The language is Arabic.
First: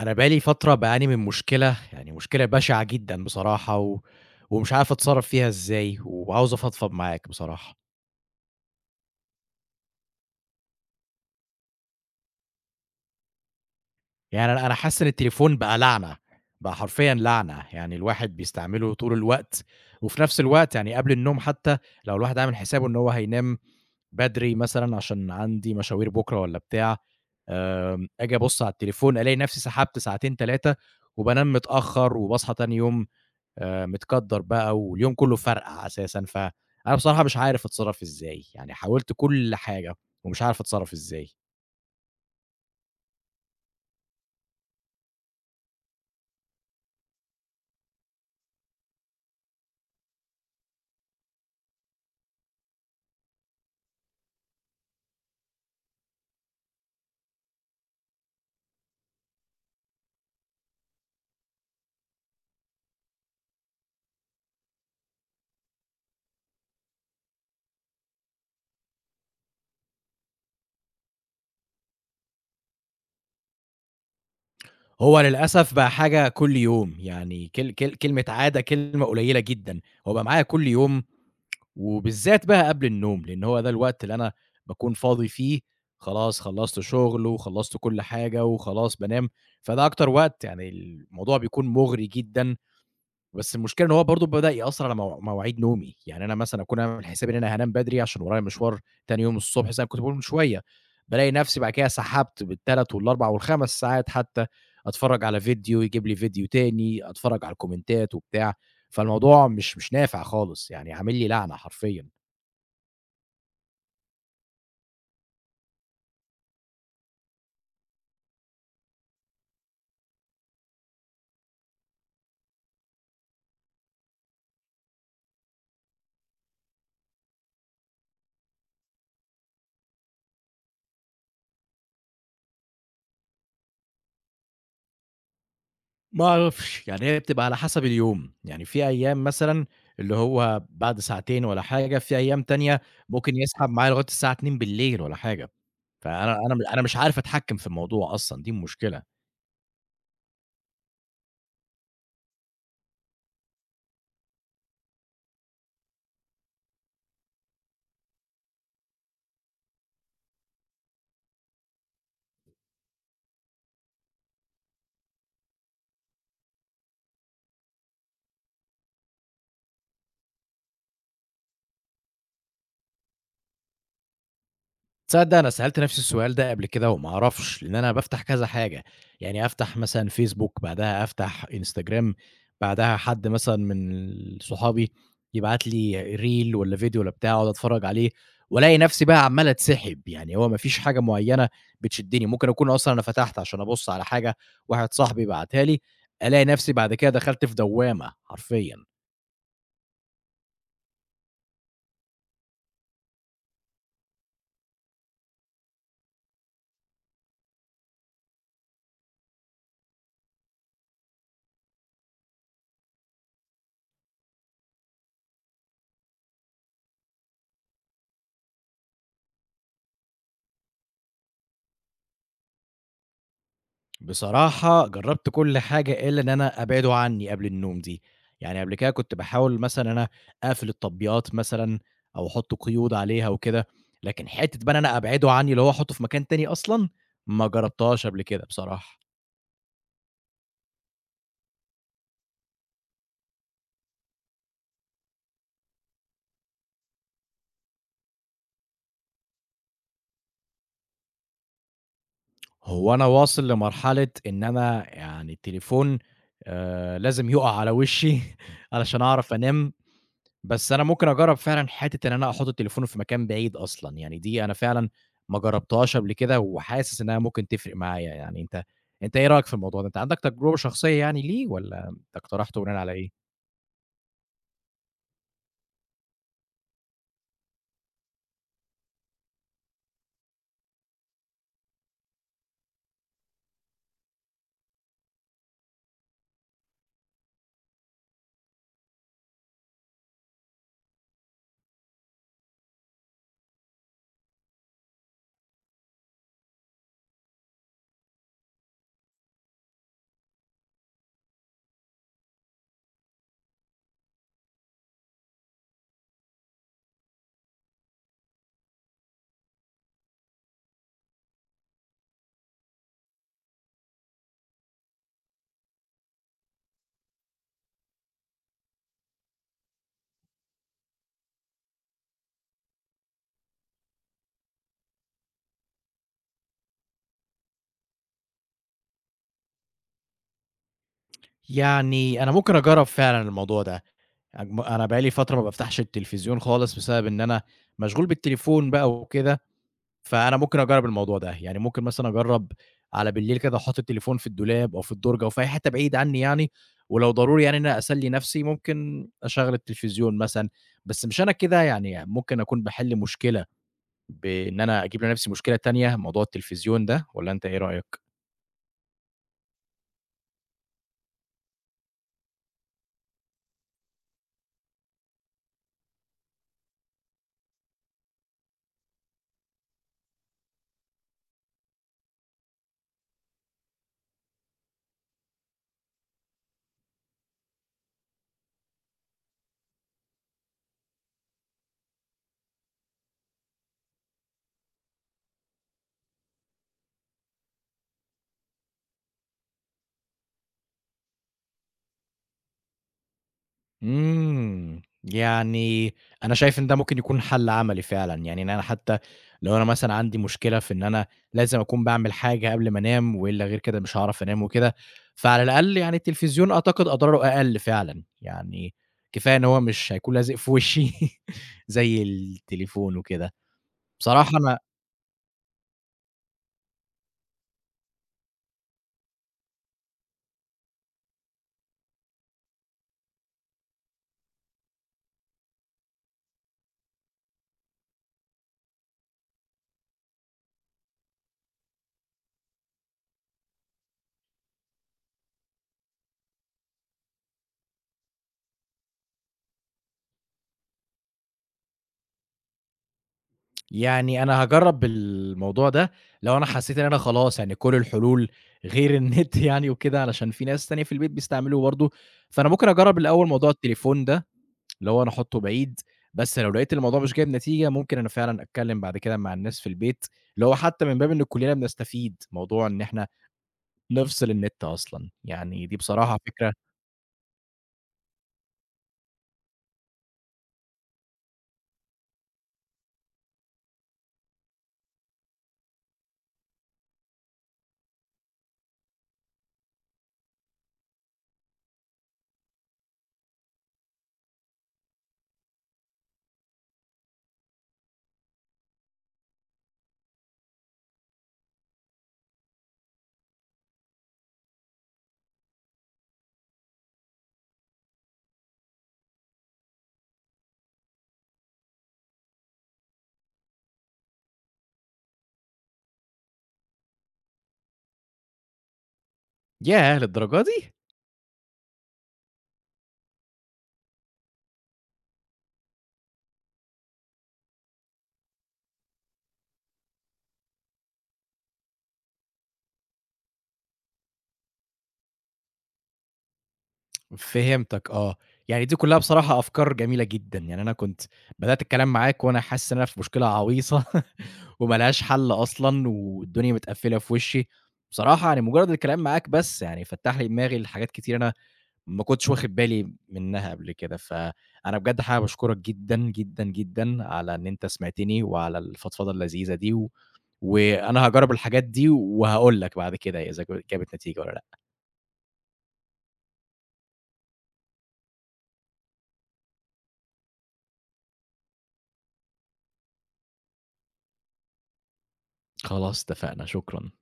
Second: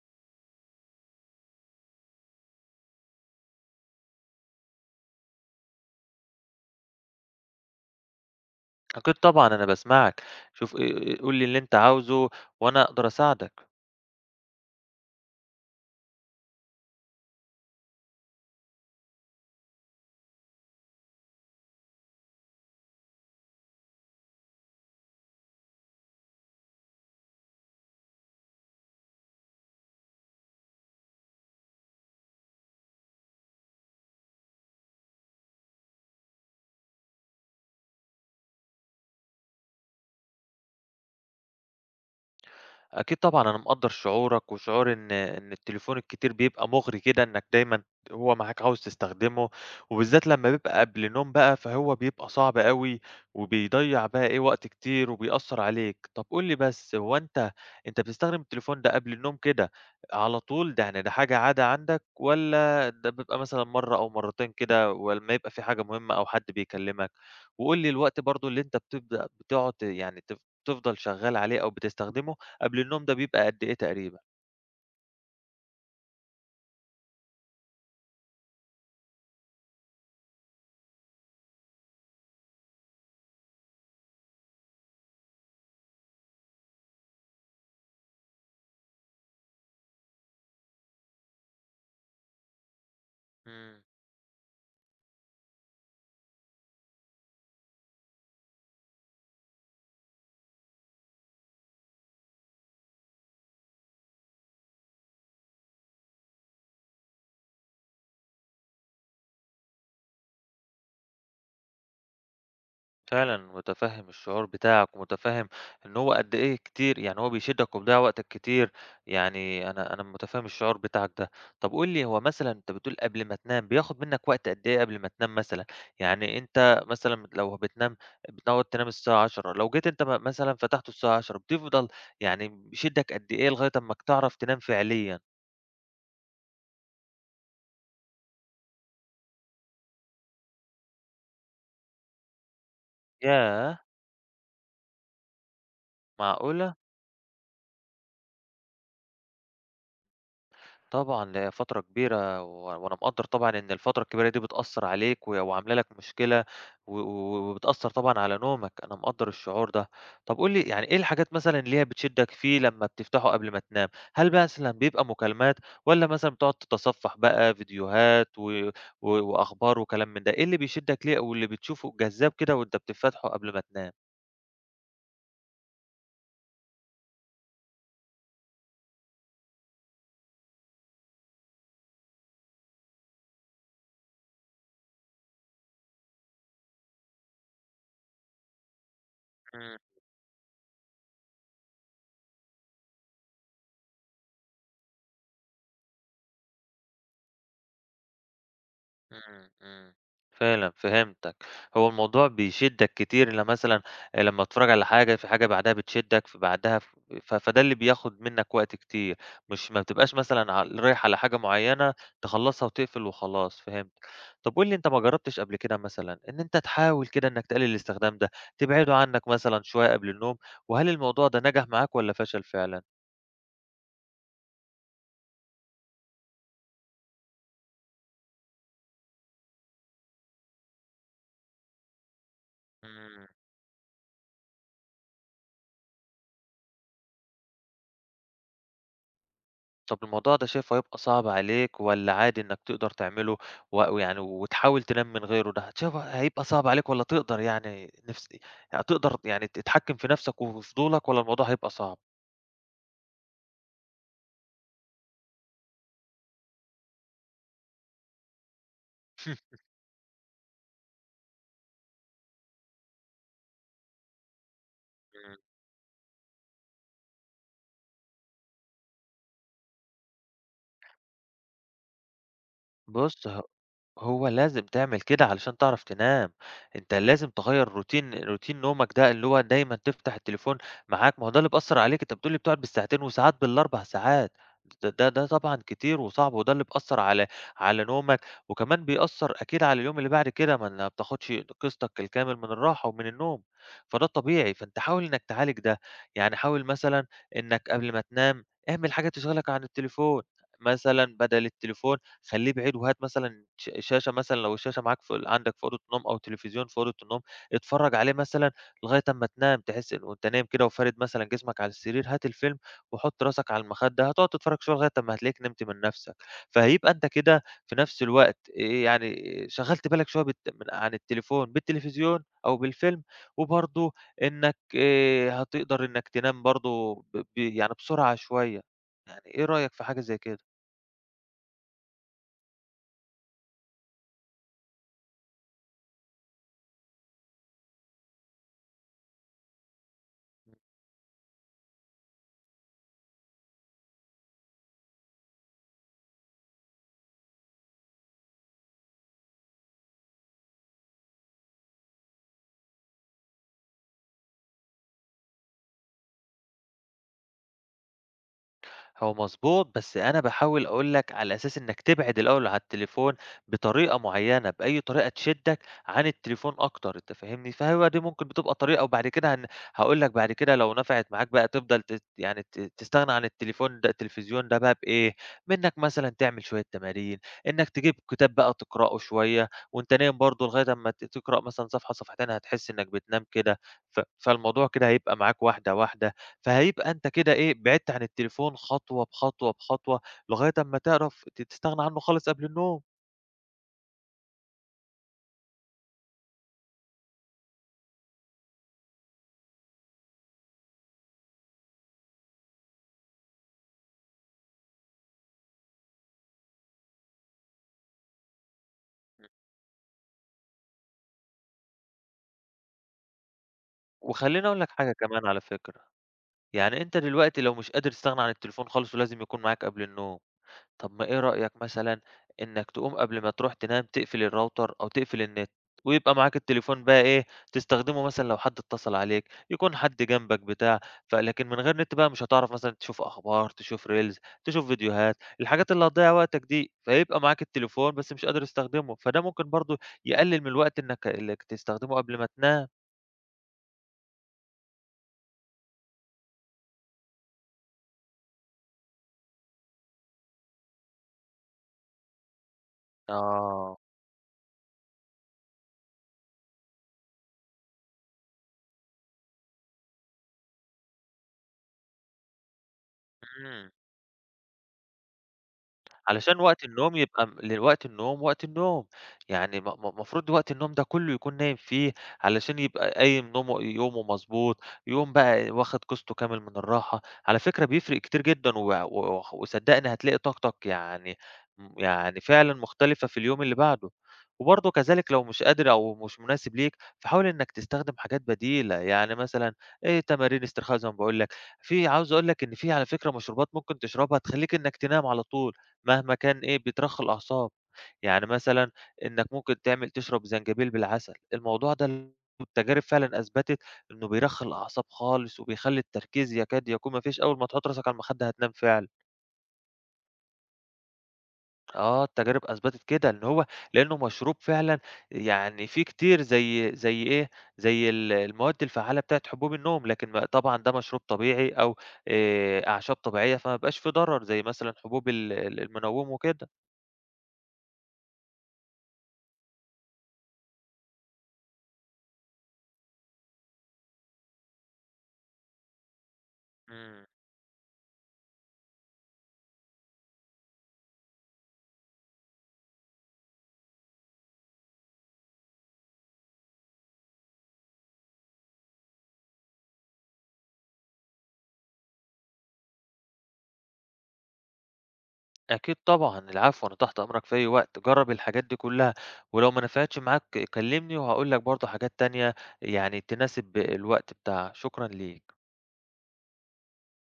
أنا بقى لي فترة باعاني من مشكلة، يعني مشكلة بشعة جدًا بصراحة و ومش عارف أتصرّف فيها إزاي، وعاوز أفضفض معاك بصراحة. أكيد طبعًا أنا باسمعك، شوف قُل لي اللي أنت عاوزه وأنا أقدر أساعدك. يعني أنا حاسس إن التليفون بقى لعنة، بقى حرفيًا لعنة، يعني الواحد بيستعمله طول الوقت، وفي نفس الوقت يعني قبل النوم حتى لو الواحد عامل حسابه إن هو هينام بدري مثلًا عشان عندي مشاوير بُكرة والّا بتاع، آجي أبُص على التليفون ألاقي نفسي سحبت ساعتين، 3. وبانام متأخر وباصحى تاني يوم متكدَّر بقى واليوم كُلّه فرقع أساسًا، فأنا بصراحة مش عارف أتصرّف إزاي، يعني حاولت كل حاجة ومش عارف أتصرّف إزاي. أكيد طبعًا أنا مقدّر شعورك، وشعور إن التليفون الكتير بيبقى مُغري كده، إنك دايمًا هو معاك عاوز تستخدمه، وبالذات لمّا بيبقى قبل نوم بقى، فهو بيبقى صعب أوي، وبيضيّع بقى إيه وقت كتير، وبيأثّر عليك. طب قُل لي بس، هو أنت بتستخدم التليفون ده قبل النوم كده على طول؟ ده يعني ده حاجة عادة عندك، والّا ده بيبقى مثلًا مرّة أو مرّتين كده ولمّا يبقى في حاجة مهمة أو حد بيكلمك؟ وقُل لي الوقت برضه اللي أنت بتبدأ بتقعد ت يعني تف تفضل شغّال عليه أو بتستخدمه. قبل النوم ده بيبقى قد إيه تقريبًا؟ هو للأسف بقى حاجة كل يوم، يعني كل كلمة عادة كلمة قليّلة جدًا، هو بقى معايا كل يوم وبالذات بقى قبل النوم، لإن هو ده الوقت اللي أنا باكون فاضي فيه، خلاص خلّصت شُغل وخلّصت كل حاجة وخلاص بانام، فده أكتر وقت يعني الموضوع بيكون مُغري جدًا. بس إمم، المشكلة إن هو برضه بدأ يأثّر على مواعيد نومي، يعني أنا مثلًا أكون عامل حسابي إن أنا هانام بدري عشان ورايا مشوار تاني يوم الصبح زي ما كنت باقول من شوية، بالاقي نفسي بعد كده سحبت بال3 وال4 وال5 ساعات حتى، أتفرّج على فيديو يجيب لي فيديو تاني، أتفرّج على الكومنتات وبتاع، فالموضوع مش نافع خالص، يعني عامل لي لعنة حرفيًا. فعلًا متفهم الشعور بتاعك، ومتفهم إن هو قد إيه كتير يعني هو بيشدك وبيضيّع وقتك كتير، يعني أنا متفهم الشعور بتاعك ده. طب قُل لي هو مثلًا أنت بتقول قبل ما تنام بياخد منك وقت قد إيه قبل ما تنام مثلًا؟ يعني أنت مثلًا لو بتنام بتقعد تنام الساعة 22:00 لو جيت أنت مثلًا فتحته الساعة 22:00 بتفضل يعني بيشدك قد إيه لغاية أمّاك تعرف تنام فعليًا؟ ما أعرفش، يعني هي بتبقى على حسب اليوم، يعني في أيام مثلًا اللي هو بعد ساعتين والّا حاجة، في أيام تانية ممكن يسحب ياه! معايا لغاية الساعة 02:00 والّا حاجة. فأنا أنا م معقولة؟! أنا مش عارف أتحكّم في الموضوع أصلًا، دي المشكلة. طبعًا، لهي فترة كبيرة، وأنا مقدّر طبعًا إن الفترة الكبيرة دي بتأثّر عليك وعاملة لك مشكلة، و و وبتأثّر طبعًا على نومك، أنا مقدّر الشعور ده. طَب قُل لي يعني إيه الحاجات مثلًا اللي هي بتشدّك فيه لمّا بتفتحه قبل ما تنام؟ هل بقى مثلًا بيبقى مكالمات والّا مثلًا بتقعد تتصفّح بقى فيديوهات و و وأخبار وكلام من ده؟ إيه اللي بيشدّك ليه واللي بتشوفه جذاب كده وأنت بتفتحه قبل ما تنام؟ تصدّق أنا سألت نَفْسي السؤال ده قبل كده وما أعرفش، لإن أنا بافتح كذا حاجة، يعني أفتح مثلًا فيسبوك، بعدها أفتح إنستجرام، بعدها حد مثلًا من صحابي يبعت لي ريل والّا فيديو والّا بتاع أقعد أتفرّج عليه وألاقي نَفْسي بقى عمّال إمم. أتسحب، يعني هو ما فيش حاجة معيّنة بتشدّني، ممكن أكون أصلًا أنا فتحت عشان أبُص على حاجة واحد صاحبي بعتها لي، ألاقي نَفْسي بعد كده دخلت في دوّامة حرفيًا. إمم. فعلًا فهمتك. هو الموضوع بيشدّك كتير مثلًا لمّا تتفرّج على حاجة، في حاجة بعدها بتشدّك، في بعدها ف ف فده اللي بياخُد منّك وقت كتير، مش ما بتبقاش مثلًا رايح على حاجة معيّنة تخلّصها وتقفل وخلاص، فهمتك. طب قُل لي أنت ما جرّبتش قبل كده مثلًا إن أنت تحاول كده إنّك تقلل الاستخدام ده، تبعده عنّك مثلًا شوية قبل النوم وهل الموضوع ده نجح معاك والّا فشل فعلًا؟ بصراحة جرّبت كل حاجة إلا إن أنا أبعده عني قبل النوم دي، يعني قبل كده كنت باحاول مثلًا إن أنا أقفل التطبيقات مثلًا أو أحُط قيود إمم. عليها وكده، لكن حتّة بقى إن أنا أبعده عني اللي هو أحُطّه في مكان تاني أصلًا، ما جرّبتهاش قبل كده بصراحة. طب الموضوع ده شايفه هيبقى صعب عليك والّا عادي إنك تقدر تعمله و ويعني وتحاول تنام من غيره ده، شايفه هيبقى صعب عليك والّا تقدر يعني نفس هتقدر يعني تتحكم في نفسك وفضولك والّا الموضوع هيبقى صعب؟ هو أنا واصل لمرحلة إن أنا يعني التليفون لازم يُقع على وشّي علشان أعرف أنام. بس أنا ممكن أجرّب فعلًا حتّة إن أنا أحُط التليفون في مكان بعيد أصلًا، يعني دي أنا فعلًا إمم. ما جرّبتهاش قبل كده وحاسس إنّها ممكن تفرق معايا، يعني أنت إيه رأيك في الموضوع ده؟ أنت عندك تجربة شخصية يعني ليه والّا أنت اقترحته بناءً على بُص إيه؟ ه هو لازم تعمل كده علشان تعرف تنام، أنت لازم تغيّر روتين نومك ده اللي هو دايمًا تفتح التليفون معاك، ما هو ده اللي بيأثّر عليك، أنت بتقول لي بتقعد بالساعتين وساعات بال4 ساعات، د ده ده طبعًا كتير وصعب، وده اللي بيأثّر على على نومك، وكمان بيأثّر أكيد على اليوم اللي بعد كده، ما أنا بتاخدش قسطك الكامل من الراحة ومن النوم، فده طبيعي، فأنت حاول إنك تعالج ده، يعني حاول مثلًا إنك قبل ما تنام اعمل حاجة تشغلك عن التليفون، مثلًا بدل التليفون خلّيه بعيد وهات مثلًا شاشة مثلًا لو الشاشة معاك في ال عندك في أوضة النوم أو تلفزيون في أوضة النوم، اتفرّج عليه مثلًا لغاية أمّا تنام، تحس إن وأنت نايم كده وفارد مثلًا جسمك على السرير، هات الفيلم وحُط راسك على المخدة، هتقعد تتفرّج شوية لغاية أمّا هتلاقيك نمت من نَفْسك. فهيبقى أنت كده في نَفْس الوقت يعني إيه، شغّلت بالك شوية بت من عن التليفون بالتلفزيون أو بالفيلم، وبرضه إنّك هتقدر إنّك تنام برضه ب ب يعني بسرعة شوية. يعني إيه رأيك في حاجة زي كده؟ يعني أنا ممكن أجرّب فعلًا الموضوع ده، أنا بقى لي فترة ما بافتحش التلفزيون خالص بسبب إن أنا مشغول بالتليفون بقى وكده. فأنا ممكن أجرّب الموضوع ده، يعني ممكن مثلًا أجرّب على بالليل كده أحُط التليفون في الدولاب أو في الدُرج أو في أي حتّة بعيد عنّي يعني، ولو ضروري يعني إن أنا أسلّي نَفْسي ممكن أشغّل التلفزيون مثلًا، بس مش أنا كده يعني ممكن أكون باحِل مشكلة بإن أنا أجيب لنَفْسي مشكلة تانية، موضوع التلفزيون ده والّا أنت إيه رأيك؟ هو مضبوط، بس أنا باحاول أقول لك على أساس إنك تبعد الأول عن التليفون بطريقة معيّنة، بأي طريقة تشدّك عن التليفون أكتر، أنت فاهمني؟ فهو دي ممكن بتبقى طريقة وبعد كده هاقول لك بعد كده لو نفعت معاك بقى تفضل تت يعني ت تستغنى عن التليفون ده التلفزيون ده بقى بإيه، منّك مثلًا تعمل شوية تمارين، إنك تجيب كتاب بقى تقرأه شوية وأنت نايم برضه لغاية أمّا تقرأ مثلًا صفحة، صفحتين هتحس إنك بتنام كده، فالموضوع كده هيبقى معاك واحدة، واحدة. فهيبقى أنت كده إيه، بعدت عن التليفون خطوة بخطوة، بخطوة، لغاية أمّا تعرف تستغنى عنه خالص قبل النوم. إمم، يعني أنا شايف إن ده ممكن يكون حل عملي فعلًا، يعني إن أنا حتى لو أنا مثلًا عندي مشكلة في إن أنا لازم أكون باعمل حاجة قبل ما أنام، وإلا غير كده مش هاعرف أنام وكده، فعلى الأقل يعني التلفزيون أعتقد أضراره أقل فعلًا، يعني كفاية إن هو مش هيكون لازق في وشي زي التليفون وكده. بصراحة وخلّيني أنا أقول لك حاجة كمان على فكرة، يعني أنت دلوقتي لو مش قادر تستغنى عن التليفون خالص ولازم يكون معاك قبل النوم طب ما إيه رأيك مثلًا إنك تقوم قبل ما تروح تنام تقفل الراوتر أو تقفل النت، ويبقى معاك التليفون بقى إيه، تستخدمه مثلًا لو حد اتصل عليك، يكون حد جنبك بتاع، فلكن من غير نت بقى مش هتعرف مثلًا تشوف أخبار، تشوف reels، تشوف فيديوهات، الحاجات اللي هتضيّع وقتك دي، فيبقى معاك التليفون بس مش قادر تستخدمه، فده ممكن برضه يقلل من الوقت إنك تستخدمه قبل ما تنام. يعني أنا هاجرّب الموضوع ده، لو أنا حسّيت إن أنا خلاص يعني كل الحلول غير النت يعني وكده، علشان في ناس تانية في البيت بيستعملوه برضه، فأنا ممكن أجرّب الأول موضوع آه، التليفون ده، اللي هو أنا أحطّه بعيد، بس لو لقيت الموضوع مش جايب نتيجة، ممكن أنا فعلًا أتكلّم بعد كده مع الناس في البيت، اللي هو حتى من باب إن كُلّنا بنستفيد، موضوع إن إحنا إمم. نفصل النت أصلًا، يعني دي بصراحة علشان فكرة. وقت النوم يبقى لوقت النوم، وقت النوم، يعني م م المفروض وقت النوم ده كلّه يكون نايم فيه، علشان يبقى قايم نومه يومه مضبوط، يقوم بقى واخد قسطه كامل من الراحة، على فكرة بيفرق كتير جدًا و و وصدّقني هتلاقي طاقتك يعني م يعني فعلًا مختلفة في اليوم اللي بعده، وبرضه كذلك لو مش قادر أو مش مناسب ليك، فحاول إنك تستخدم حاجات بديلة، يعني مثلًا إيه تمارين استرخاء زي ما باقول لك، في عاوز أقول لك إن في على فكرة مشروبات ممكن تشربها تخلّيك إنك تنام على طول. مهما كان إيه، بيترخّي الأعصاب. يعني مثلًا إنّك ممكن تعمل تشرب زنجبيل بالعسل، الموضوع ده التجارب فعلًا أثبتت إنه بيرخّي الأعصاب خالص وبيخلّي التركيز يكاد يكون ما فيش، أول ما تحُط راسك على المخدة هتنام فعلًا. ياه! للدرجة دي؟! آه، التجارب أثبتت كده، إن هو لإنه مشروب فعلًا يعني فيه كتير زي إيه، زي المواد الفعّالة بتاعة حبوب النوم، لكن ما طبعًا ده مشروب طبيعي أو أعشاب طبيعية، فما بيبقاش فيه ضرر زي مثلًا حبوب ال المنوِّم وكده. فهمتك آه. يعني دي كُلّها بصراحة أفكار جميلة جدًا. يعني أنا كنت بدأت الكلام معاك وأنا حاسس إن أنا في مشكلة عويصة وما لهاش حل أصلًا والدنيا متقفّلة إمم. في وشّي. بصراحة يعني مُجرّد الكلام معاك بس يعني فتّح لي دماغي لحاجات كتير أنا ما كنتش واخد بالي منّها قبل كده. فأنا بجد حابب أشكرك جدًا، جدًا، جدًا على إن أنت سمعتني وعلى الفضفضة اللذيذة دي و وأنا هاجرّب الحاجات دي وهاقول لك بعد كده إذا جابت نتيجة والّا لأ. أكيد طبعًا، العفو، أنا تحت أمرك في أي وقت، جرّب الحاجات دي كلّها، ولو ما نفعتش معاك كلّمني وهاقول لك برضه حاجات تانية يعني تناسب الوقت بتاعها، شكرًا ليك. خلاص اتفقنا، شكرًا.